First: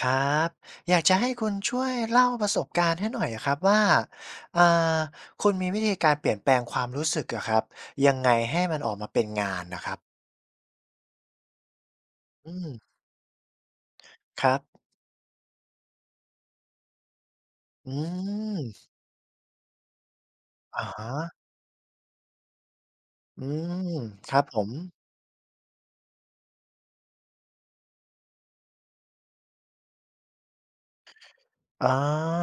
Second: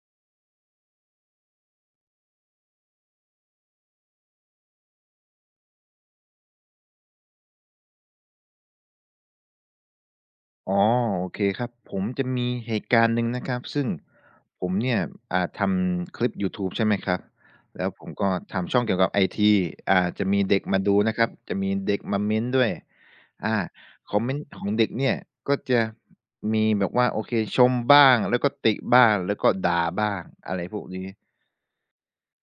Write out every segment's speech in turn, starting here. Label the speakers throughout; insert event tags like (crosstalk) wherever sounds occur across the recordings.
Speaker 1: ครับอยากจะให้คุณช่วยเล่าประสบการณ์ให้หน่อยอะครับว่าอ่าคุณมีวิธีการเปลี่ยนแปลงความรู้สึกอะครับยังไงให้มันออกมาเป็นงานน่ะครับ
Speaker 2: อ๋อโอเคครับผมจะมี
Speaker 1: อืม
Speaker 2: เหตุการณ์หนึ่งนะครับซึ่ง
Speaker 1: ครับ
Speaker 2: ผมเนี่ยทำคลิปยูทูบใช่ไหมครับแล้ว
Speaker 1: อื
Speaker 2: ผมก็ทำช่อง
Speaker 1: ม
Speaker 2: เกี่ยวกับไอทีจะมีเด็กมา
Speaker 1: อะ
Speaker 2: ดู
Speaker 1: ฮะ
Speaker 2: นะครับจะมีเด็กมาเม้นต์ด้วย
Speaker 1: อื
Speaker 2: อ่า
Speaker 1: ม
Speaker 2: คอมเม
Speaker 1: ค
Speaker 2: น
Speaker 1: รับ
Speaker 2: ต์
Speaker 1: ผ
Speaker 2: ขอ
Speaker 1: ม
Speaker 2: งเด็กเนี่ยก็จะมีแบบว่าโอเคชมบ้างแล้วก็ติบ้างแล้วก็ด่าบ้างอะไรพวกนี้
Speaker 1: อา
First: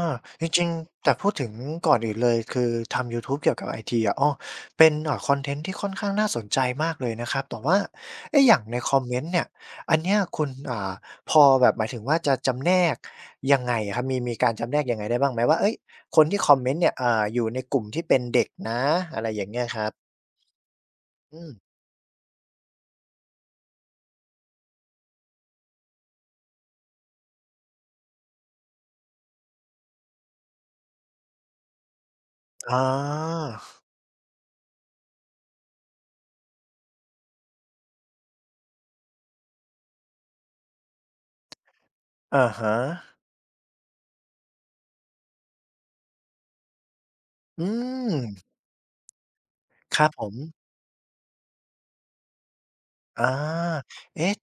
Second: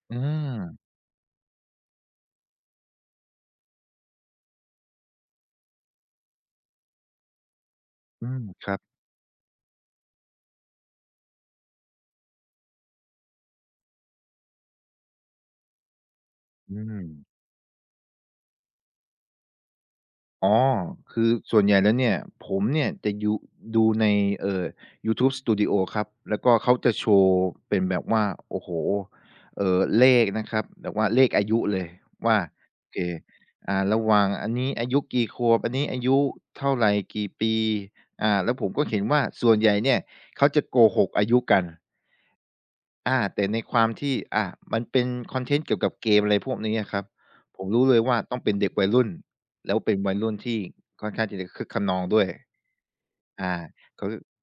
Speaker 2: อื
Speaker 1: จริง
Speaker 2: ม
Speaker 1: ๆแต่พูดถึงก่อนอื่นเลยคือทำยูทูบเกี่ยวกับไอทีอะอ้อเป็นคอนเทนต์ที่ค่อนข้างน่าสนใจมากเลยนะครับแต่ว่า
Speaker 2: อืม
Speaker 1: เอ๊ะอย่าง
Speaker 2: ครั
Speaker 1: ใน
Speaker 2: บ
Speaker 1: คอมเมนต์เนี่ยอันเนี้ยคุณพอแบบหมายถึงว่าจะจำแนกยังไงอะครับมีการจำแนกยังไงได้บ้างไหมว่าเฮ้ยคนที่คอมเมน
Speaker 2: อื
Speaker 1: ต์เนี่ย
Speaker 2: ม
Speaker 1: อยู่ในกลุ่มที่เป็นเด็กนะอะไรอย่างเงี้ยครับ
Speaker 2: อ๋อ คือ
Speaker 1: อืม
Speaker 2: ส่วนใหญ่แล้วเนี่ยผมเนี่ยจะดูในเอ่อยูทูบสตูดิโอครับแล้วก็เขาจะโชว์เป็นแบบว่าโอ้โฮเลขนะครับแบบว่าเลขอายุเลยว่า
Speaker 1: อ๋
Speaker 2: โอเค
Speaker 1: อ
Speaker 2: ระหว่างอันนี้อายุกี่ขวบอันนี้อายุเท่าไรกี่ปีแล้วผมก็เห็นว่าส่วนใหญ่เนี่ยเขาจะโกหกอายุกัน
Speaker 1: อะฮะ
Speaker 2: อาแต่ในความที่มันเป็นคอนเทนต์เกี่ยวกับเกมอะไรพวกนี้อะครับผ
Speaker 1: อื
Speaker 2: มรู้เลย
Speaker 1: ม
Speaker 2: ว่าต้องเป็นเด็กวัยรุ่นแล้วเป็
Speaker 1: ค
Speaker 2: น
Speaker 1: รับ
Speaker 2: วัย
Speaker 1: ผ
Speaker 2: รุ่
Speaker 1: ม
Speaker 2: นที่ค่อนข้างที่จะคึกคะนองด้วย
Speaker 1: อา
Speaker 2: อาเขา
Speaker 1: เอ๊ะ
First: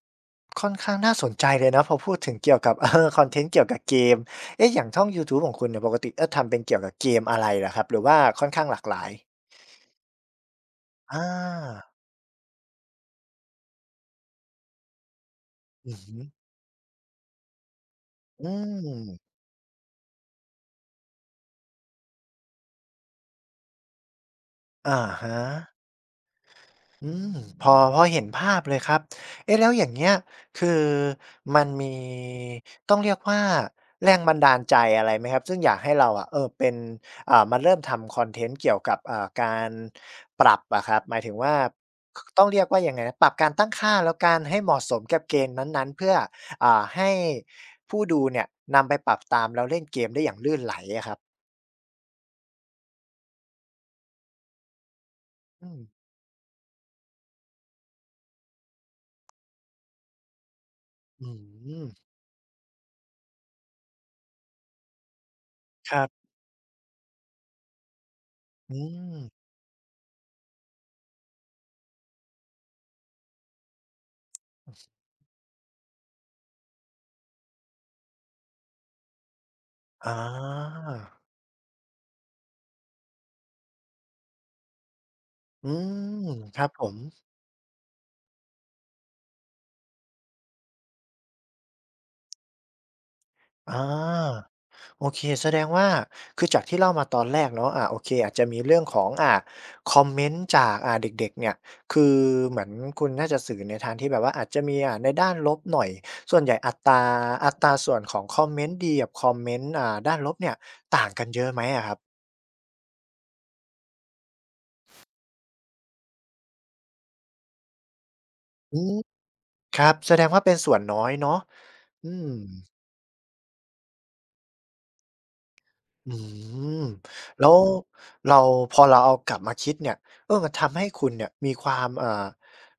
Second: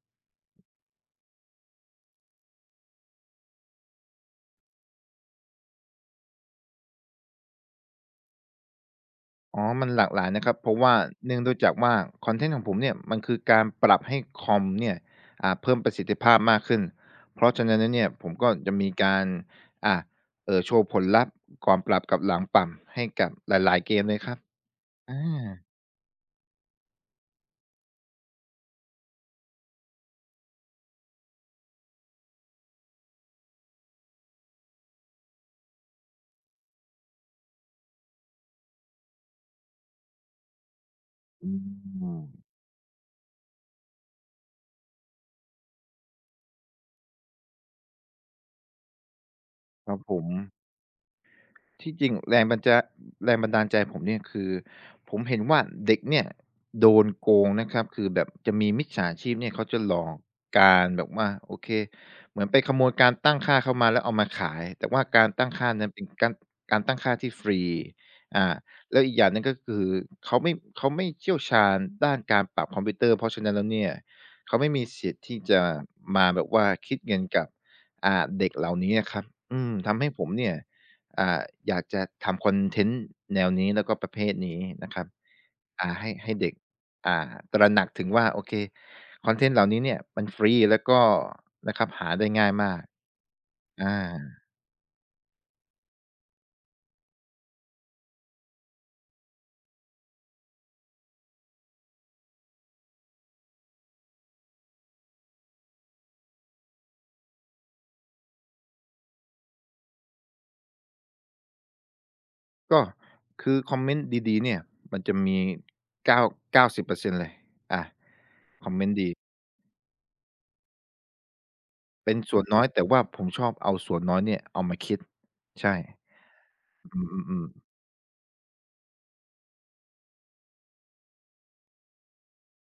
Speaker 1: ค่อนข้างน่าสนใจเลยนะพอพูดถึงเกี่ยวกับ (laughs) เออคอนเทนต์เกี่ยวกับเกมเอ๊ะอย่างช่องยูทูบของคุณเนี่ยปกติเออทำเป็นเกี่ยวกับเกมอะไรเหรอครับหรือว่าค่อนข้างหลากหลาย
Speaker 2: อ๋อมันหลากหลายนะครับเพราะว่า
Speaker 1: อา
Speaker 2: เนื่องด้วยจากว่าคอนเทนต์ของผมเนี่ยมันคือการปรับให้คอมเนี่ยเพิ่มป
Speaker 1: อื
Speaker 2: ระ
Speaker 1: อ
Speaker 2: สิท
Speaker 1: ฮึ
Speaker 2: ธิภาพมากขึ้นเพราะฉะนั้นแล้วเนี่ยผมก็
Speaker 1: อื
Speaker 2: จะมีการ
Speaker 1: ม
Speaker 2: อ่าโชว์ผลลัพธ์ก่อนปรับกับหลังปรับให้กับหลายๆเกมเลยครับ
Speaker 1: อะ
Speaker 2: อ
Speaker 1: ฮะ
Speaker 2: า
Speaker 1: อืมพอพอเห็นภาพเลยครับเอ๊ะแล้วอย่างเงี้ยคือมันมีต้องเรียกว่าแรงบันดาลใจอะไรไหมครับซึ่งอยากให้เราอะเออเป็นมาเริ่มทำคอนเทนต์เกี่ยวกับการปรับอะครับหมายถึง
Speaker 2: อื
Speaker 1: ว่าค
Speaker 2: ม
Speaker 1: ต้องเรียกว่ายังไงนะปรับการตั้งค่าแล้วกันให้เหมาะสมกับเกมนั้นๆเพื่อให้ผู้ดูเนี่ยนำไปปรับตามแล้วเล่น
Speaker 2: ครั
Speaker 1: เก
Speaker 2: บ
Speaker 1: ม
Speaker 2: ผ
Speaker 1: ได้
Speaker 2: ม
Speaker 1: อย่างลื่นไหลอะครับ
Speaker 2: ที่จริงแรงบันดาลใจผมเนี่ยคือผมเห็นว่า
Speaker 1: อืม
Speaker 2: เด็กเนี่ยโดนโกงนะครับคือแบบจะมีมิจฉาชีพเนี่ยเขาจะหลอกการแบบว่า
Speaker 1: อื
Speaker 2: โอเค
Speaker 1: ม
Speaker 2: เหมือนไปขโมยการตั้งค่าเข้ามาแล้วเอามาขายแต่ว่าการตั้งค่านั้น
Speaker 1: ค
Speaker 2: เป็
Speaker 1: รั
Speaker 2: น
Speaker 1: บ
Speaker 2: การการตั้งค่าที่ฟรีอ่า
Speaker 1: อื
Speaker 2: แล้วอี
Speaker 1: ม
Speaker 2: กอย่างหนึ่งก็คือเขาไม่เขาไม่เชี่ยวชาญด้านการปรับคอมพิวเตอร์เพราะฉะนั้นแล้วเนี่ยเขาไม่มีสิทธิ์ที่จะมาแบบว่าคิดเงินกับเด็กเหล่านี้นะครับอืมทำ
Speaker 1: อ
Speaker 2: ให้ผมเนี่ย
Speaker 1: า
Speaker 2: อ่าอยากจะทำคอนเทนต์แนวนี้แล้วก็ประเภทนี้นะครับ
Speaker 1: อืม
Speaker 2: ให้เด็ก
Speaker 1: ครับผม
Speaker 2: ตระหนักถึงว่าโอเคคอนเทนต์เหล่านี้เนี่ยมันฟรีแล้วก็นะครับหาได้ง่ายมาก
Speaker 1: อา
Speaker 2: อา
Speaker 1: โอเคแสดงว่าคือจากที่เล่ามาตอนแรกเนาะโอเคอาจจะมีเรื่องของคอมเมนต์จากเด็กๆเนี่ยคือเหมือนคุณน่าจะสื่อในทางที่แบบว่าอาจจะมีในด้านลบหน่อยส่วนใหญ่อัตราส่วนของคอมเมนต์ดีกับคอมเมนต์ด้านลบเนี่ยต่างกันเยอะไหมอะครับ
Speaker 2: ก็คือคอมเมนต์ดีๆเนี่ยมันจะมี9้0เก้าสิบเปอร์เซ็นเลยอาคอม
Speaker 1: อื
Speaker 2: เมน
Speaker 1: ม
Speaker 2: ต์ดี
Speaker 1: ครับแสดงว่าเป็นส่วนน้อยเนาะอื
Speaker 2: เป็น
Speaker 1: ม
Speaker 2: ส่วนน้อยแต่ว่าผมชอบเอาส่วนน้อยเนี่ยเอามาคิดใช่
Speaker 1: อืม
Speaker 2: อืมอมอืม
Speaker 1: แล้วเราพอเราเอากลับมาคิดเนี่ยเออมันทำให้คุณเนี่ยมีความเอ่อ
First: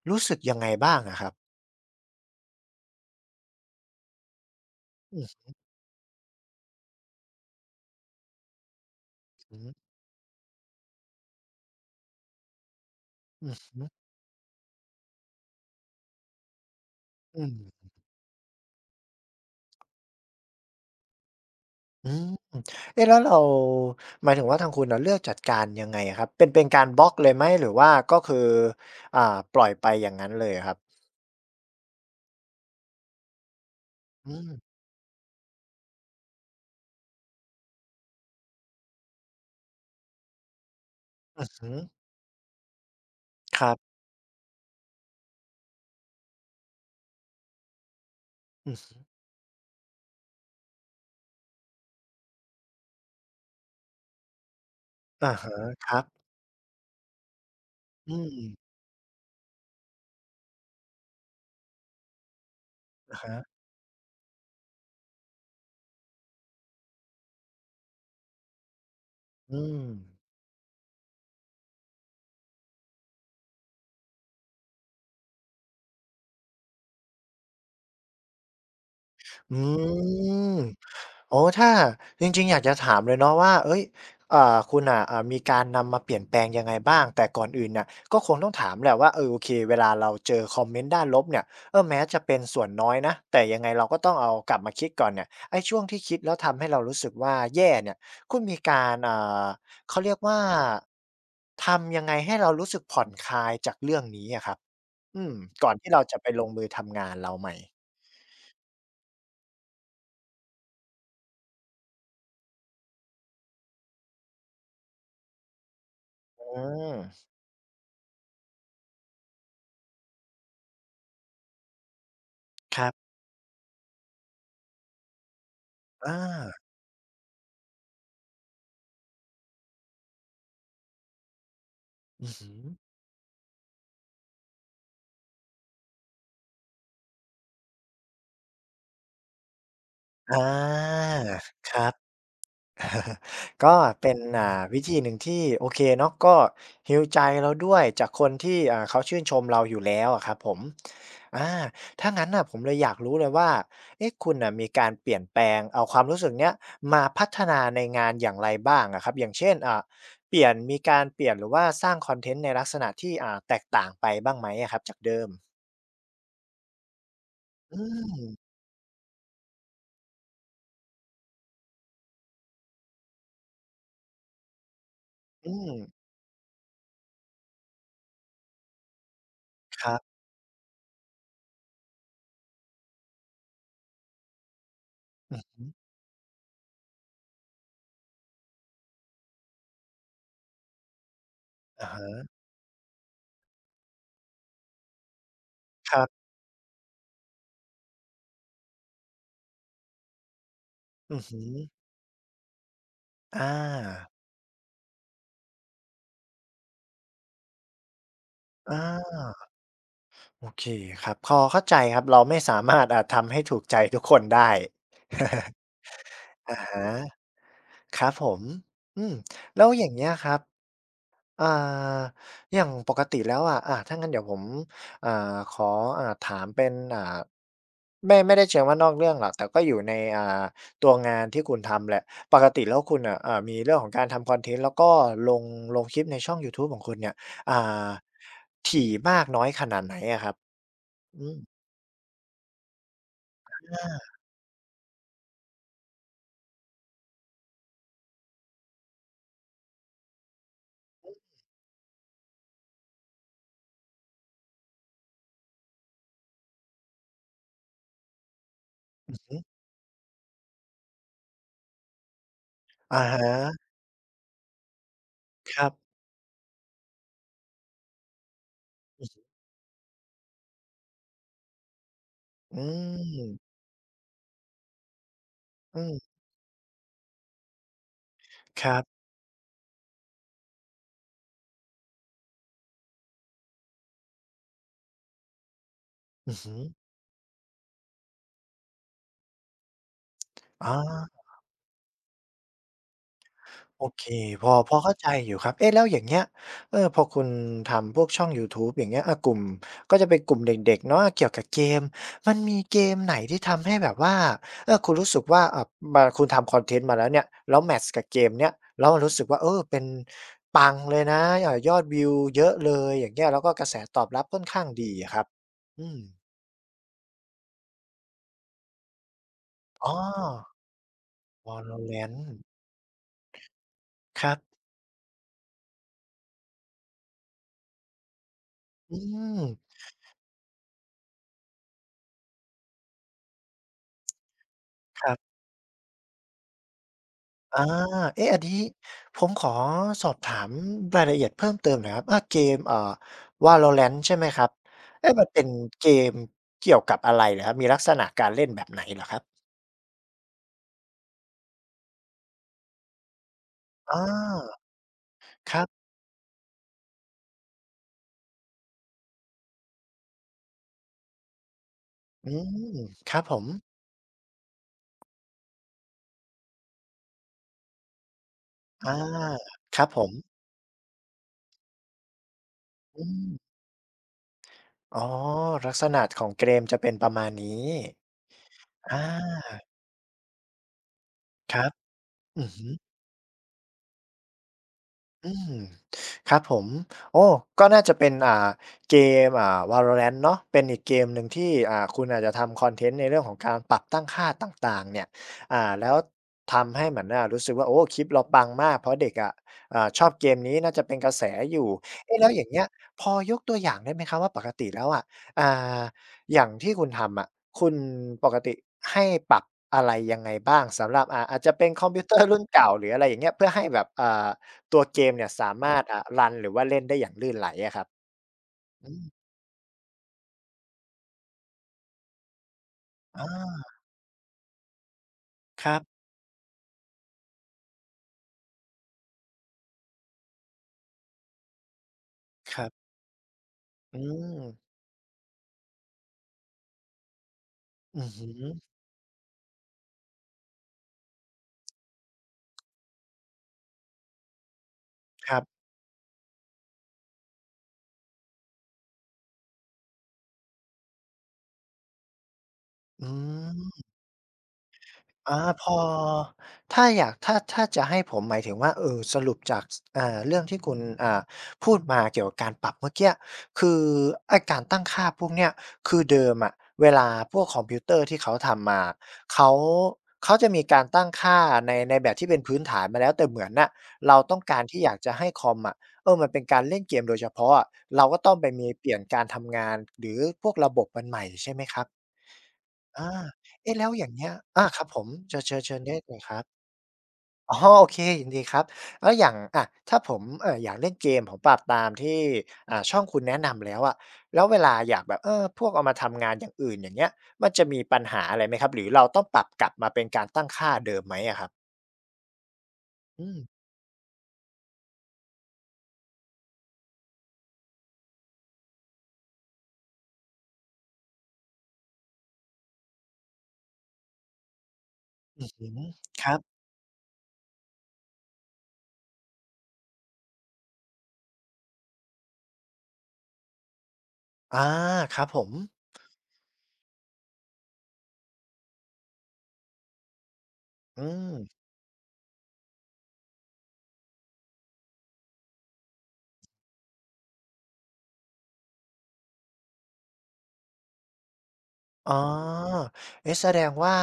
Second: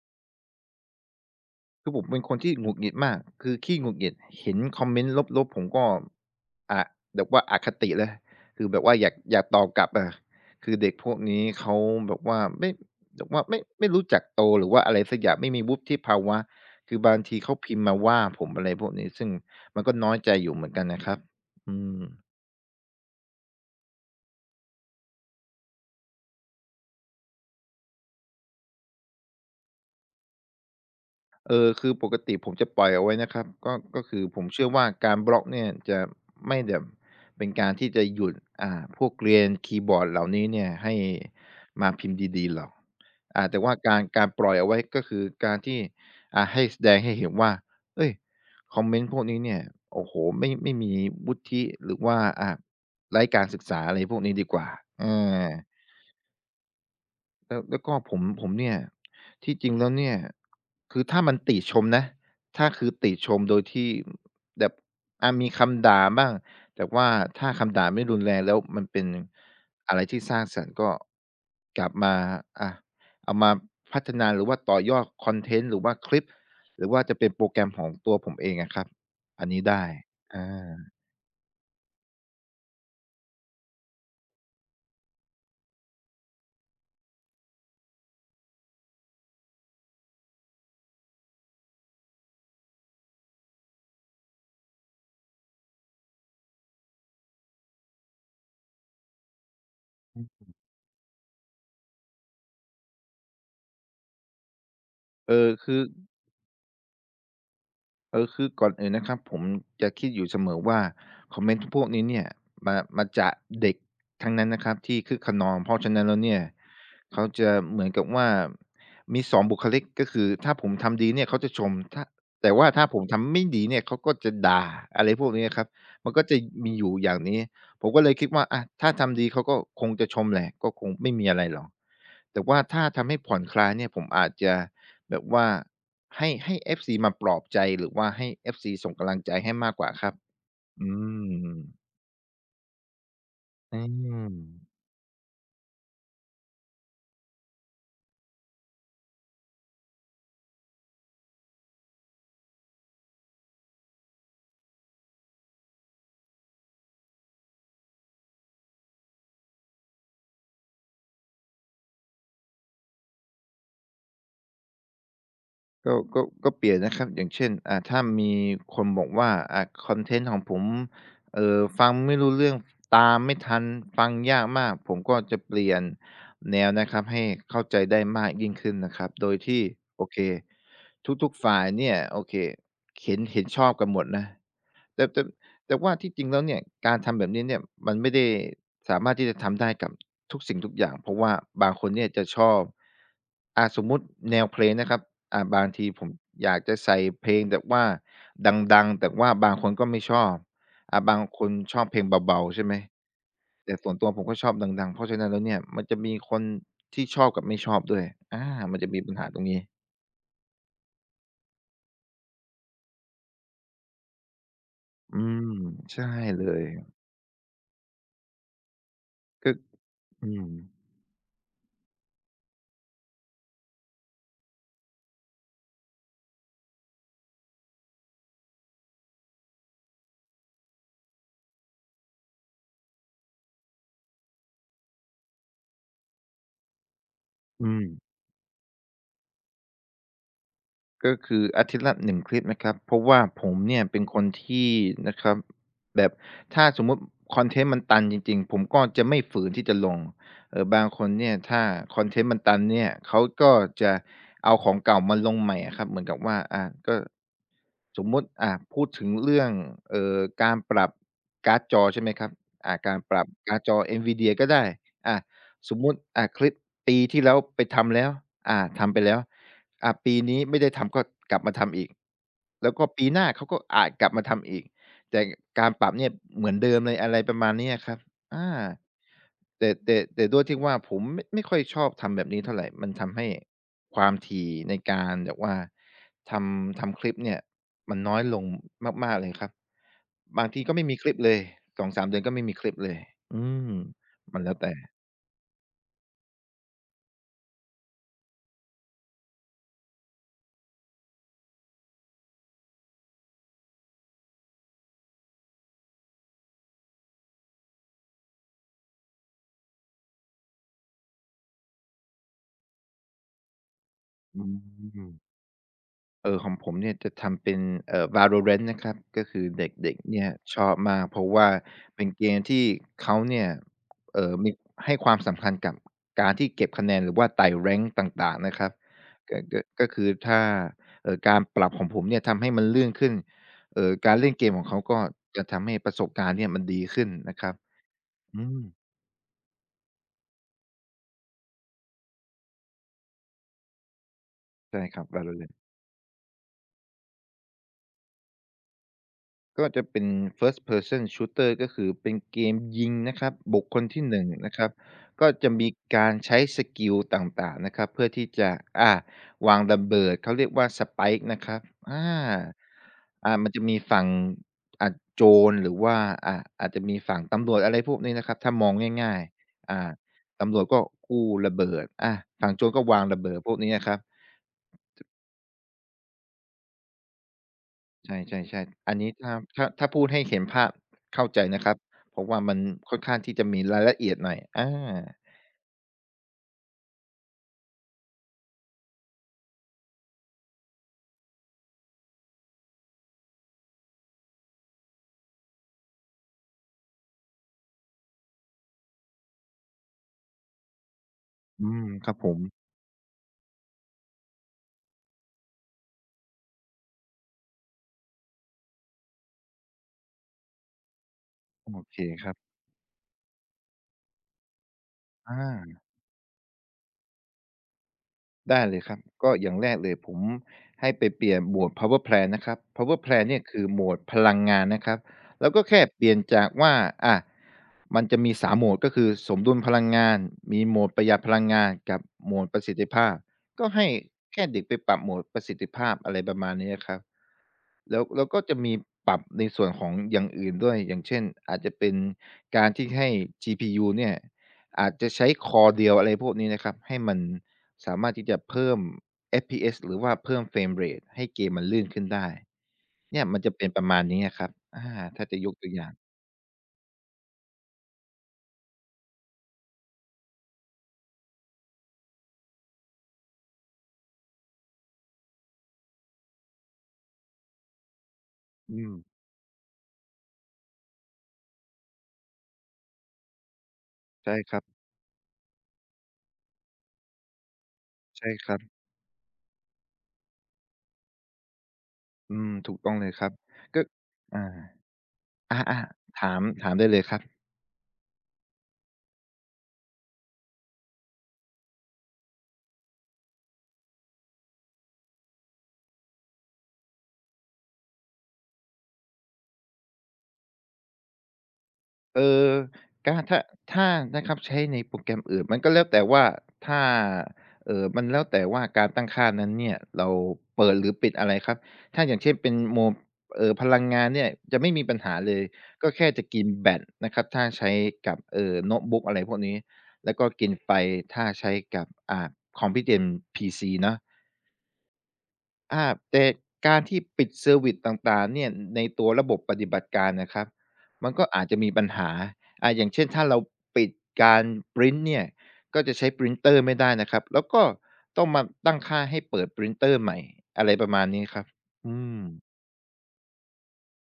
Speaker 1: รู้สึกยังไงบ้างอะครับ
Speaker 2: คือผมเป็นคนที่หงุดหงิดมาก คือขี้หงุดหงิดเห็นคอมเมนต์
Speaker 1: อือ
Speaker 2: ลบ
Speaker 1: ฮ
Speaker 2: ๆผมก็อะแบบว่าอคติเลยคือแบบว่าอยากตอบ
Speaker 1: ึ
Speaker 2: กลับอะคือเด็กพวกนี้เขาแบบว่าไม่แบบว่า
Speaker 1: อือฮึ
Speaker 2: ไม่รู้จักโตหรือว่าอะไรสักอย่างไม่มีวุฒิภาวะ คือบางที
Speaker 1: อืม
Speaker 2: เขาพิมพ์มาว่าผมอะไรพวกนี้ซึ่งมันก็น้อยใจอยู่เหมือนกันนะครับอืม
Speaker 1: อืมเอ๊ะแล้วเราหมายถึงว่าทางคุณน่ะเลือกจัดการยังไงอะครับเป็นการบล็อกเลยไหมหรือว่าก็คืออ่าปล่อยไปอย่างงั้นเลยอะครับ
Speaker 2: เออคือปกติผมจะปล่อยเอาไว้นะครับก็คือ
Speaker 1: อื
Speaker 2: ผม
Speaker 1: ม
Speaker 2: เชื่อว่าการบล็อกเนี่ยจะไม่แบบเป็นการที่จะหยุดพวกเกรียนคีย์บอร์ดเหล่านี้เนี่ยให้
Speaker 1: อือฮึ
Speaker 2: มาพิมพ์ดีๆหรอกแต่
Speaker 1: ครั
Speaker 2: ว่า
Speaker 1: บ
Speaker 2: การปล่อยเอาไว้ก็คือการที่ให้แสดงให้เห็นว่าเฮ้ย
Speaker 1: อื
Speaker 2: คอมเม
Speaker 1: อ
Speaker 2: นต์พวกนี้เนี่ยโอ้โฮไม่มีวุฒิหรือว่าไร้การศึกษาอะไรพวกนี้ดีกว่าเอ
Speaker 1: อะ
Speaker 2: อ
Speaker 1: ฮะครับ
Speaker 2: แล้วก็
Speaker 1: อืม
Speaker 2: ผมเนี่ยที่จริงแล้วเนี่ยคือถ้ามันติชมนะคือติ
Speaker 1: อะ
Speaker 2: ช
Speaker 1: ฮะ
Speaker 2: มโดยที่แบบอามีคำด่าบ้างแต่ว่าถ้าคำด่าไม่รุนแรงแล้วมันเป็น
Speaker 1: อืม
Speaker 2: อะไรที่สร้างสรรค์ก็กลับมาอาเอามาพัฒนาหรือว่าต่อยอดคอนเทนต์หรือว่าคลิปหรือว่าจะเป็นโปรแกรมของตัวผมเองอะครับอัน
Speaker 1: อื
Speaker 2: นี้ได้อ
Speaker 1: ม
Speaker 2: า
Speaker 1: โอ้ถ้าจริงๆอยากจะถามเลยเนาะว่าเฮ้ยอ่าคุณน่ะมีการนำมาเปลี่ยนแปลงยังไงบ้างแต่ก่อนอื่นเนี่ยก็คงต้องถามแหละว่าเออโอเคเวลาเราเจอคอมเมนต์ด้านลบเนี่ยเออแม้จะเป็นส่วนน้อยนะแต่ยังไงเราก็ต้องเอากลับมาคิดก่อนเนี่ยไอ้ช่วงที่คิดแล้วทำให้เรารู้สึกว่าแย่เนี่ยคุณมีการาเขาเรียกว่าทำยังไงให้เรารู้สึกผ่อนคลายจากเรื่องนี้อะครับอื
Speaker 2: เอ
Speaker 1: ม
Speaker 2: อ
Speaker 1: ก่อ
Speaker 2: คื
Speaker 1: น
Speaker 2: อ
Speaker 1: ที่เราจะไปลงมือทำงานเราใหม่
Speaker 2: เออคือก่อนอื่นนะครับผมจะคิดอยู่เสมอว่าคอมเมนต์พวกนี้เนี่ยมาจากเด็กทั้งนั้นนะครับที่คึกขนองเพราะฉะนั้นแล้วเนี่ย
Speaker 1: อืม
Speaker 2: เขาจะเหมือนกับว่ามี2บุคลิกก็คือถ้าผมทำดีเนี่ยเขาจะชมแต่ว่า
Speaker 1: ค
Speaker 2: ถ้า
Speaker 1: รั
Speaker 2: ผม
Speaker 1: บ
Speaker 2: ทำไม่ดีเนี่ยเขาก็จะด่าอะไรพวกนี้ครับมัน
Speaker 1: อา
Speaker 2: ก็จะมีอยู่อย่างนี้ผมก็เลยคิดว่าอะถ้าทำดีเขาก็คงจะชมแหละก็คงไม่มีอะไรหรอก
Speaker 1: อือ
Speaker 2: แต่
Speaker 1: ฮึ
Speaker 2: ว่าถ้าทำให้ผ่อนคลายเนี่ยผมอาจจะแบบว่า ให้ FC มาปลอบใจหรือว่าให้ FC ส่งกำลังใจให้มากกว่าครับ
Speaker 1: อา
Speaker 2: อืม
Speaker 1: ครับก็
Speaker 2: อื
Speaker 1: เป็น
Speaker 2: ม
Speaker 1: วิธีหนึ่งที่โอเคเนาะก็ฮ e a ใจเราด้วยจากคนที่เขาชื่นชมเราอยู่แล้วอะครับผมอาถ้างั้นน่ะผมเลยอยากรู้เลยว่าเอ๊ะคุณน่ะมีการเปลี่ยนแปลงเอาความรู้สึกเนี้ยมาพัฒนาในงานอย่างไรบ้างอะครับอย่างเช่นเปลี่ยนมีการเปลี่ยนหรือว่าสร้างคอนเทนต์ในลักษณะที่แตกต่างไปบ้างไหมอะครับจากเดิม
Speaker 2: ก็เปลี่ยนนะครับอย่างเช่น
Speaker 1: อื
Speaker 2: ถ้ามี
Speaker 1: ม
Speaker 2: คนบอกว่าคอนเทนต์ของผมฟังไม่รู้เรื่องตามไม่ทันฟังยากมากผมก็จะ
Speaker 1: อื
Speaker 2: เป
Speaker 1: ม
Speaker 2: ลี่ยนแนวนะครับให้เข้าใจได้มากยิ่งขึ้นนะครับโดยที่
Speaker 1: ครั
Speaker 2: โอ
Speaker 1: บ
Speaker 2: เคทุกๆฝ่ายเนี่ยโอเคเห็นชอบกันหมดนะ แต่
Speaker 1: อือฮึ
Speaker 2: แต่ว่าที่จริงแล้วเนี่ยการทำแบบนี้เนี่ยมันไม่ได้สามารถที่จะทำได้กับทุกสิ่งทุกอย่างเพราะว่าบางค
Speaker 1: อะ
Speaker 2: นเนี่ยจะ
Speaker 1: ฮะ
Speaker 2: ชอบสมมุติแนวเพลงนะครับบางที
Speaker 1: ค
Speaker 2: ผ
Speaker 1: รั
Speaker 2: ม
Speaker 1: บ
Speaker 2: อยากจะใส่เพลงแบบว่าดังๆแต่ว่าบางคนก็ไม่ชอบบา
Speaker 1: อื
Speaker 2: ง
Speaker 1: อ
Speaker 2: ค
Speaker 1: ฮึ
Speaker 2: นชอบเพลงเบาๆใช่ไหม
Speaker 1: อา
Speaker 2: แต่ส่วนตัวผมก็ชอบดังๆเพราะฉะนั้นแล้วเนี่ยมันจะมีคนที่ชอบกับไม่ชอบด้วยอา
Speaker 1: อ
Speaker 2: มันจะมีปัญหาตร
Speaker 1: า
Speaker 2: งนี้
Speaker 1: โอเคครับพอเข้าใจครับ เราไม่สามารถทำให้ถูกใจทุกคนได้
Speaker 2: อืม
Speaker 1: (laughs)
Speaker 2: ใช่เล
Speaker 1: อะ
Speaker 2: ย
Speaker 1: ฮะครับผมอืม
Speaker 2: ก็
Speaker 1: แล้วอย่างเงี้ยค
Speaker 2: อื
Speaker 1: รับ
Speaker 2: ม
Speaker 1: อ่าอย่างปกติแล้วอะอาถ้างั้นเดี๋ยวผมอ่าขอถามเป็นไม่ได้เชิงว่านอกเรื่องหรอกแต่ก็อยู่ในตัวงานที่คุณทำแหละปกติแล้วคุณน่ะมีเรื่องของการทำคอนเทนต์แล้วก็ลงลงคลิปในช่องยูทูบของคุณเนี่ยอ่
Speaker 2: อืม
Speaker 1: าถี่มากน้อยขนาดไหนอะครับ
Speaker 2: ก็
Speaker 1: อืม
Speaker 2: คืออาทิตย์ละ1คลิปนะครับเพราะว่าผมเนี่ย
Speaker 1: อา
Speaker 2: เป็นคนที่นะครับแบบถ้าสมมุติคอนเทนต์มันตันจริงๆผมก็จะไม่ฝืนที่จะลงบางคนเนี่ยถ้าคอนเทนต์มันตันเนี่ยเขาก็จะเอาของเก่ามาลงใหม่อะครับเหมือนกับว่าอาก็ สมมุติพูดถึง
Speaker 1: อือฮึ
Speaker 2: เรื่องการปรับการ์ดจอใช่ไหมครับการ
Speaker 1: อะ
Speaker 2: ปรับการ์ด
Speaker 1: ฮะ
Speaker 2: จอ NVIDIA ก็ได้อ่า
Speaker 1: ครับ
Speaker 2: สมมุติคลิปปีที่แล้วไปทำแล้วทำไปแล้วปีนี้ไม่ได้ทำก็กลับมาทำอีก
Speaker 1: อื
Speaker 2: แล้วก็ปีหน้าเขา
Speaker 1: ม
Speaker 2: ก็อาจกลับมาทำอีกแต่การ
Speaker 1: อื
Speaker 2: ปรับเนี่ย
Speaker 1: ม
Speaker 2: เหมือนเดิมเลยอะไรประมาณนี้อะครับอา
Speaker 1: ครับ
Speaker 2: แต่ด้วยที่ว่าผมไม่ค่อยชอบทำแบบนี้เท่าไรมันทำให้ความถี่ในการแบบว่า
Speaker 1: อื
Speaker 2: ท
Speaker 1: อฮึ
Speaker 2: ำทำคลิปเนี่ยมันน้อยลงมากๆเลยครับบางทีก็
Speaker 1: อา
Speaker 2: ไม่มีคลิปเลยสองสามเดือนก็ไม่มีคลิปเลยอืม
Speaker 1: โอเค
Speaker 2: มัน
Speaker 1: พ
Speaker 2: แล้
Speaker 1: อ
Speaker 2: ว
Speaker 1: พอ
Speaker 2: แต่
Speaker 1: เข้าใจอยู่ครับเอ๊ะแล้วอย่างเงี้ยเออพอคุณทำพวกช่องยูทูบอย่างเงี้ยอะกลุ่มก็จะเป็นกลุ่มเด็กๆเนาะเกี่ยวกับเกมมันมีเกมไหนที่ทำให้แบบว่าเออคุณรู้สึกว่ามาคุณทำคอนเทนต์มาแล้วเนี่ยแล้วแมตช์กับเกมเนี้ยแล้วมันรู้สึกว่าเออเป็นปังเลยนะยอดวิวเยอะเลยอย่างเงี้ยแล้วก็กระแสตอบรับค่
Speaker 2: อื
Speaker 1: อนข้างดีอะ
Speaker 2: ม
Speaker 1: ครับอืม
Speaker 2: เออของผมเนี่ยจะทำเป็นValorant นะครับก็คือเ
Speaker 1: อ๋
Speaker 2: ด็
Speaker 1: อ
Speaker 2: กๆเนี่ยชอบมากเพราะว่าเป็นเกม
Speaker 1: Valorant
Speaker 2: ที่เขาเนี่ย
Speaker 1: ครับ
Speaker 2: มีให้ความสำคัญกับการที่เก็บคะแนนหรือว่าไต่ rank ต่างๆนะครับ
Speaker 1: อื
Speaker 2: ก็
Speaker 1: ม
Speaker 2: ก็ก็คือถ้าการปรับของผมเนี่ยทำให้มันเลื่อนขึ้นการเล่นเกมของเขาก็
Speaker 1: ครับ
Speaker 2: จะทำให้ประสบการณ์เนี่ยมันดีขึ้นนะครับ
Speaker 1: อาเอ๊ะอัน
Speaker 2: อื
Speaker 1: นี้
Speaker 2: ม
Speaker 1: ผมขอสอบถามรายละเอียดเพิ่มเติมหน่อยครับเกมValorant ใช่ไหมครับ
Speaker 2: ใช่ครับ
Speaker 1: เอ๊ะมันเป็น
Speaker 2: Valorant
Speaker 1: เกมเกี่ยวกับอะไรเหรอครับมีลักษณะการเล่นแบบไหนเหรอครับ
Speaker 2: ก็จะเป็น First Person Shooter ก็คือเป็นเกมยิงนะครับบุคคล
Speaker 1: อา
Speaker 2: ที่1นงนะครับก็จะ
Speaker 1: ครั
Speaker 2: มี
Speaker 1: บ
Speaker 2: การใช้สกิลต่างๆนะครับเพื่อที่จะอ่าวางระเบิดเขาเรียกว่า Spike นะครับอา
Speaker 1: อืมครับผม
Speaker 2: มันจะมีฝั่งอ่าโจรหรือว่าอาจจะมีฝั่งตำรวจอะไรพวกนี้นะครับถ้ามอง
Speaker 1: อา
Speaker 2: ง่ายๆ
Speaker 1: ครับผม
Speaker 2: ตำรวจก็กู้ระเบิดอาฝั่งโจรก็วาง
Speaker 1: อื
Speaker 2: ระ
Speaker 1: ม
Speaker 2: เบิดพวกนี้นะครับ
Speaker 1: อ๋อลักษณะของเกมจะเป็นประมาณนี้
Speaker 2: ใช่ๆๆอั
Speaker 1: อ
Speaker 2: นนี้ถ้า
Speaker 1: า
Speaker 2: ถ้าถ้าพูดให้เห็นภาพเข้าใจ
Speaker 1: ค
Speaker 2: นะ
Speaker 1: รั
Speaker 2: ค
Speaker 1: บ
Speaker 2: รับ เพราะว่า
Speaker 1: อือ
Speaker 2: มัน
Speaker 1: ฮึ
Speaker 2: ค่อนข้างที่จะมีรายละเอียดหน่อยอา
Speaker 1: อืมครับผมโอ้ก็น่าจะเป็นเกมValorant เนาะเป็นอีกเกมหนึ่งที่คุณอาจจะทำคอนเทนต์ในเรื่องของการปรับตั้งค่าต่างๆเนี่ยแล้วทำให้เหมือนรู้สึกว่าโอ้คลิปเราปังมากเพราะเด็กอะชอบเกมนี้น่าจะเป็นกระแสอ
Speaker 2: อื
Speaker 1: ยู่
Speaker 2: มครับ
Speaker 1: เอ๊ะ
Speaker 2: ผ
Speaker 1: แล้วอ
Speaker 2: ม
Speaker 1: ย่างเงี้ยพอยกตัวอย่างได้ไหมครับว่าปกติแล้วอะอ่าอย่างที่คุณทำอะคุณปกติให้ปรับอะไรยังไงบ้างสำหรับอาจจะเป็น
Speaker 2: โอ
Speaker 1: คอม
Speaker 2: เค
Speaker 1: พิวเตอ
Speaker 2: ค
Speaker 1: ร์
Speaker 2: รับ
Speaker 1: รุ่นเก่าหรืออะไรอย่างเงี้ยเพื่อให้แบบตัวเกมเนี่ย
Speaker 2: อา
Speaker 1: สามารถรันหรือว่าเล่นได้อย่างลื่นไหลอะครับ
Speaker 2: ได้เลย
Speaker 1: อื
Speaker 2: ครับ
Speaker 1: ม
Speaker 2: ก็อย่างแรกเลยผมให้ไปเปลี่ยนหมวด power plant นะครับ power plant เนี่ยคื
Speaker 1: อา
Speaker 2: อโหมวดพลังงานนะครับแล้วก็
Speaker 1: ครั
Speaker 2: แค่เป
Speaker 1: บ
Speaker 2: ลี่ยนจากว่าอามันจะมีสามโหมดก็คือสมดุลพลังงานมีโหมดประหยัดพลังงานกับโหมด
Speaker 1: ค
Speaker 2: ประ
Speaker 1: รั
Speaker 2: สิท
Speaker 1: บ
Speaker 2: ธิภาพก็ให้
Speaker 1: อืม
Speaker 2: แค่เด็กไปปรับโหมดประสิทธิภาพอะไรประมาณนี้อะครับแล้
Speaker 1: อื
Speaker 2: ว
Speaker 1: อ
Speaker 2: แล้วก็
Speaker 1: ฮึ
Speaker 2: จะมีปรับในส่วนของอย่างอื่นด้วยอย่างเช่นอาจจะเป็นการที่ให้ GPU เนี่ยอาจจะใช้
Speaker 1: ครับ
Speaker 2: Core เดียวอะไรพวกนี้นะครับให้มัน สามารถที่จะเพิ่ม FPS หรือว่าเพิ่ม Frame Rate ให้เกมมันลื่นขึ้นได้
Speaker 1: อื
Speaker 2: เนี่ยมันจะเป็นป
Speaker 1: ม
Speaker 2: ระมาณนี้อะครับอาถ้าจะ
Speaker 1: อา
Speaker 2: ยก
Speaker 1: พ
Speaker 2: ตัว
Speaker 1: อ
Speaker 2: อย่าง
Speaker 1: ถ้าอยากถ้าถ้าจะให้ผมหมายถึงว่าสรุปจากเรื่องที่คุณพูดมาเกี่ยวกับการปรับเมื่อกี้คือไอ้การตั้งค่าพวกเนี้ยคือเดิมอะเวลาพวกคอมพิวเตอร์ที่เขาทำ
Speaker 2: อื
Speaker 1: มา
Speaker 2: ม
Speaker 1: เขาเขาจะมีการตั้งค่าในในแบบที่เป็นพื้นฐานมาแล้วแต่เหมือนน่ะเรา
Speaker 2: ใช่
Speaker 1: ต้อง
Speaker 2: ค
Speaker 1: กา
Speaker 2: รั
Speaker 1: ร
Speaker 2: บ
Speaker 1: ที่อยากจะให้คอมอะเออมันเป็นการเล่นเกมโดยเฉพาะอะเราก็
Speaker 2: ใช่
Speaker 1: ต้องไป
Speaker 2: ครับ
Speaker 1: มีเปลี่ยนการทำงานหรือพวกระบบมันใหม่ใช่ไหมครับ
Speaker 2: อืมถูกต้องเล
Speaker 1: อา
Speaker 2: ยครับ
Speaker 1: เอ๊ะ
Speaker 2: ก็
Speaker 1: แล้วอย่างเงี้ย
Speaker 2: อา
Speaker 1: อาครับผมเชิญเชิ
Speaker 2: อา
Speaker 1: ญเชิญได้เล
Speaker 2: ๆ
Speaker 1: ยค
Speaker 2: ถา
Speaker 1: รั
Speaker 2: ม
Speaker 1: บ
Speaker 2: ถามได้เลยครับ
Speaker 1: อ๋อโอเคยินดีครับแล้วอย่างอะถ้าผมอยากเล่นเกมผมปรับตามที่ช่องคุณแนะนำแล้วอะแล้วเวลาอยากแบบเออพวกเอามาทำงานอย่างอื่นอย่างเงี้ยมันจะมีปัญหาอะไรไหมครับหรือเราต้องปรับกลับมาเป็นการตั้งค่าเดิมไหมอะครับ
Speaker 2: เออการ
Speaker 1: อืม
Speaker 2: ถ้านะครับใช้ในโปรแกรมอื่นมันก็แล้วแต่ว่าถ้ามันแล้วแต่ว่าการตั้งค่านั้นเนี่ยเราเปิดหรือปิดอะไรครับถ้าอย่างเช่นเป็นโหมดพลังงานเนี่ยจะไม่มีปัญหาเลย
Speaker 1: อือฮึ
Speaker 2: ก็แค่
Speaker 1: ค
Speaker 2: จะ
Speaker 1: รับ
Speaker 2: กินแบตนะครับถ้าใช้กับโน้ตบุ๊กอะไรพวกนี้แล้วก็กินไฟถ้าใช้กับคอมที่เป็น PC เนาะ
Speaker 1: อาครับผม
Speaker 2: อาแต่การที่ปิดเซอร์วิสต่างๆเนี่ยในตัวระบบปฏิบัติการนะครับ
Speaker 1: อื
Speaker 2: มันก็
Speaker 1: ม
Speaker 2: อาจจะมีปัญหาอย่างเช่นถ้าเราปิดการปรินเนี่ยก็จะใช้ปรินเตอร์ไม่ได้นะครับแล้วก็ต้องมาตั้งค่าให้เปิดปรินเตอร์ใหม่อะไรประมาณนี้ครับอื
Speaker 1: อ๋อ
Speaker 2: ม
Speaker 1: เอ๊ะแสดงว่า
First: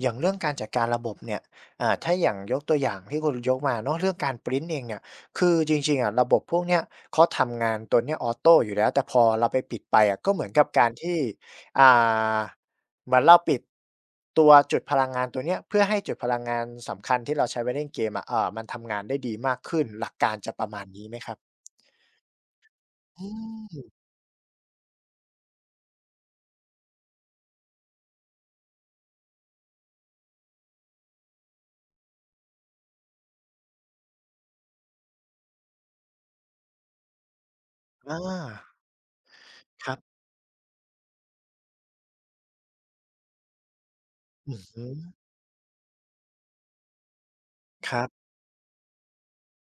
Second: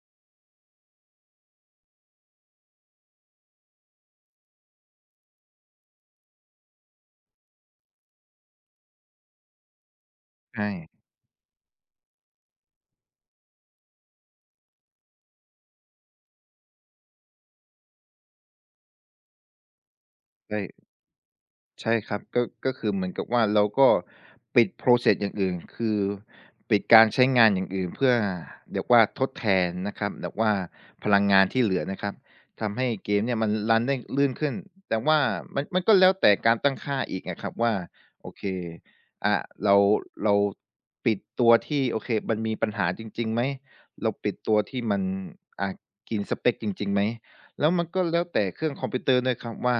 Speaker 1: อย่างเรื่องการจัดการระบบเนี่ยถ้าอย่างยกตัวอย่างที่คุณยกมาเนาะเรื่องการพรินต์เองเนี่ยคือจริงๆอะระบบพวกเนี้ยเขาทำงานตัวเนี้ยออโตอยู่แล้วแต่พอเราไปปิดไปอะก็เหมือนกับ
Speaker 2: ใช่
Speaker 1: การที่อ่าเหมือนเราปิดตัวจุดพลังงานตัวเนี้ยเพื่อให้จุดพลังงานสำคัญที่เราใช้ไว้เล่นเกมอะมันทำงานได้ดีมากขึ้นหลักการจะประมาณ
Speaker 2: ใช่
Speaker 1: นี้ไหมครับ
Speaker 2: ใช่ครับก็คือเหมือน
Speaker 1: อื
Speaker 2: กับว่าเรา
Speaker 1: ม
Speaker 2: ก็ปิด process อย่างอื่นคือปิดการใช้งานอย่างอื่นเพื่อแบบว่าทดแทนนะครับแบบว่าพลังงานที่เหลือนะครับทำให้เกมเนี่ยมันรันได้ลื่นขึ้นแต่ว่ามันก็แล้วแต่การตั้งค่าอีกอะครับว่า
Speaker 1: อา
Speaker 2: โอเคอ่าเรา
Speaker 1: ครับ
Speaker 2: เราปิดตัวที่โอเคมันมีปัญหาจริงๆไหมเราปิด
Speaker 1: อื
Speaker 2: ตัว
Speaker 1: อ
Speaker 2: ที่
Speaker 1: ฮึ
Speaker 2: มันอ่ากินสเปกจริงๆไหมแล้วมัน
Speaker 1: ค
Speaker 2: ก็
Speaker 1: รั
Speaker 2: แล้
Speaker 1: บ
Speaker 2: วแต่เครื่องคอมพิวเตอร์ด้วยครับว่า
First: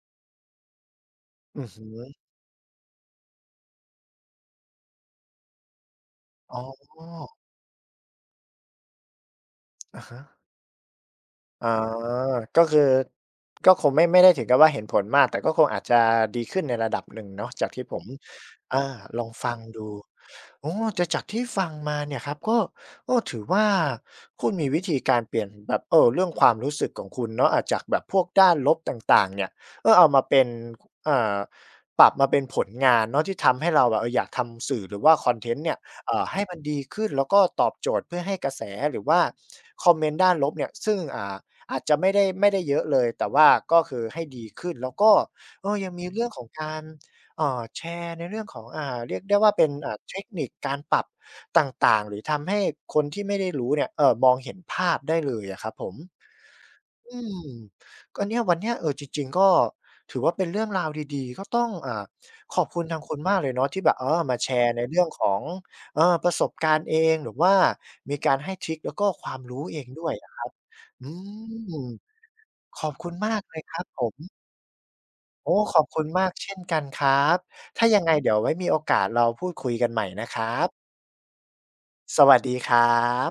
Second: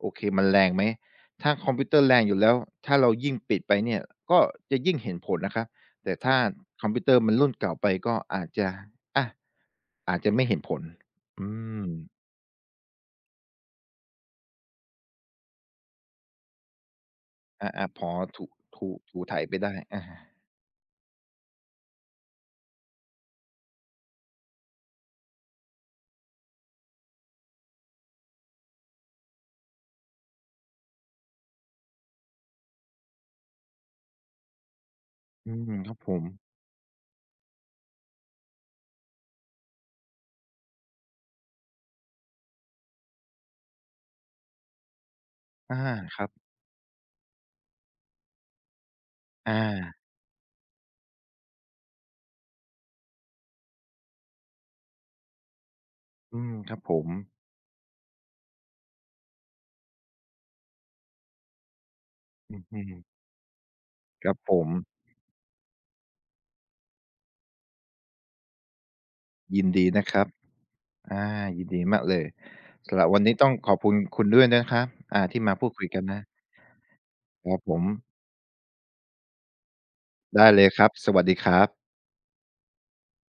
Speaker 2: โอเคมันแรงไหม ถ้า
Speaker 1: อื
Speaker 2: ค
Speaker 1: อ
Speaker 2: อม
Speaker 1: ฮึ
Speaker 2: พิวเตอร์แรงอยู่แล้วถ้าเรายิ่งปิดไปเนี่ยก็จะยิ่งเห็นผลนะครับแต่ถ้า
Speaker 1: อ๋อ
Speaker 2: คอมพิวเตอร์มันรุ่นเก่าไปก็อาจจะอา
Speaker 1: อะ
Speaker 2: อา
Speaker 1: ฮะ
Speaker 2: จจะไม่เห็นผลอื
Speaker 1: อ๋อ
Speaker 2: ม
Speaker 1: ก็คือก็คงไม่ได้ถึงกับว่าเห็นผลมากแต่ก็คงอาจจะดีขึ้นในระดับหนึ่งเนาะจาก
Speaker 2: อา
Speaker 1: ที่ผ
Speaker 2: ๆพ
Speaker 1: ม
Speaker 2: อถู
Speaker 1: อา
Speaker 2: ถู
Speaker 1: ลอง
Speaker 2: ไถ
Speaker 1: ฟั
Speaker 2: ไป
Speaker 1: ง
Speaker 2: ได้
Speaker 1: ดู
Speaker 2: อา
Speaker 1: โอ้แต่จากที่ฟังมาเนี่ยครับก็ก็ถือว่าคุณมีวิธีการเปลี่ยนแบบเรื่องความรู้สึกของคุณเนาะอาจจากแบบพวกด้านลบต่างๆเนี่ยก็เอามาเป็นเอ่อปรับมาเป็นผลงานเนาะที่ทำให้เราอะเอออยากทำสื่อหรือว่าคอนเท
Speaker 2: อื
Speaker 1: นต์
Speaker 2: ม
Speaker 1: เนี่ย
Speaker 2: ครับผม
Speaker 1: ให้มันดีขึ้นแล้วก็ตอบโจทย์เพื่อให้กระแสหรือว่าคอมเมนต์ด้านลบเนี่ยซึ่งอาจจะไม่ได้เยอะเลยแต่ว่าก็คือให้ดีขึ้นแล้วก็เออ
Speaker 2: อา
Speaker 1: ยังมี
Speaker 2: ค
Speaker 1: เรื่
Speaker 2: รั
Speaker 1: องข
Speaker 2: บ
Speaker 1: องการแชร์ในเรื่องของเรียกได้ว่า
Speaker 2: อา
Speaker 1: เป็นเทคนิคการปรับต่างๆหรือทำให้คนที่ไม่ได้รู้เนี่ยมองเห็นภาพได้เลยอะครับผม
Speaker 2: อืมครับผม
Speaker 1: อืมก็เนี่ยวันเนี้ยเออจริงๆก็ถือว่าเป็นเรื่องราวดีๆก็ต้องข
Speaker 2: อื
Speaker 1: อบคุณทาง
Speaker 2: ม
Speaker 1: คุณมากเลยเนาะที่แบบเออ
Speaker 2: ครั
Speaker 1: มา
Speaker 2: บ
Speaker 1: แช
Speaker 2: ผม
Speaker 1: ร์ในเรื่องของเออประสบการณ์เองหรือว่ามีการให้ทริกแล้วก็ความรู้
Speaker 2: ยิน
Speaker 1: เอ
Speaker 2: ดี
Speaker 1: งด้
Speaker 2: นะ
Speaker 1: วย
Speaker 2: ครับ
Speaker 1: อะครับอื
Speaker 2: อายิน
Speaker 1: ม
Speaker 2: ดีมากเลย
Speaker 1: ขอบ
Speaker 2: สำหรับ
Speaker 1: คุณ
Speaker 2: วัน
Speaker 1: มา
Speaker 2: นี้
Speaker 1: ก
Speaker 2: ต้อง
Speaker 1: เลย
Speaker 2: ข
Speaker 1: ค
Speaker 2: อบ
Speaker 1: รับ
Speaker 2: คุณ
Speaker 1: ผม
Speaker 2: คุณด้วยนะครับที่มา
Speaker 1: โอ้
Speaker 2: พูด
Speaker 1: ขอ
Speaker 2: คุ
Speaker 1: บ
Speaker 2: ยกั
Speaker 1: คุ
Speaker 2: น
Speaker 1: ณ
Speaker 2: นะ
Speaker 1: มากเช่นกันครับ
Speaker 2: ครับผม
Speaker 1: ถ้ายังไงเดี๋ยวไว้มีโอกาสเราพูดคุยกันใหม่นะค
Speaker 2: ได้
Speaker 1: รั
Speaker 2: เล
Speaker 1: บ
Speaker 2: ยครับสวัสดีครับ
Speaker 1: สวัสดีครับ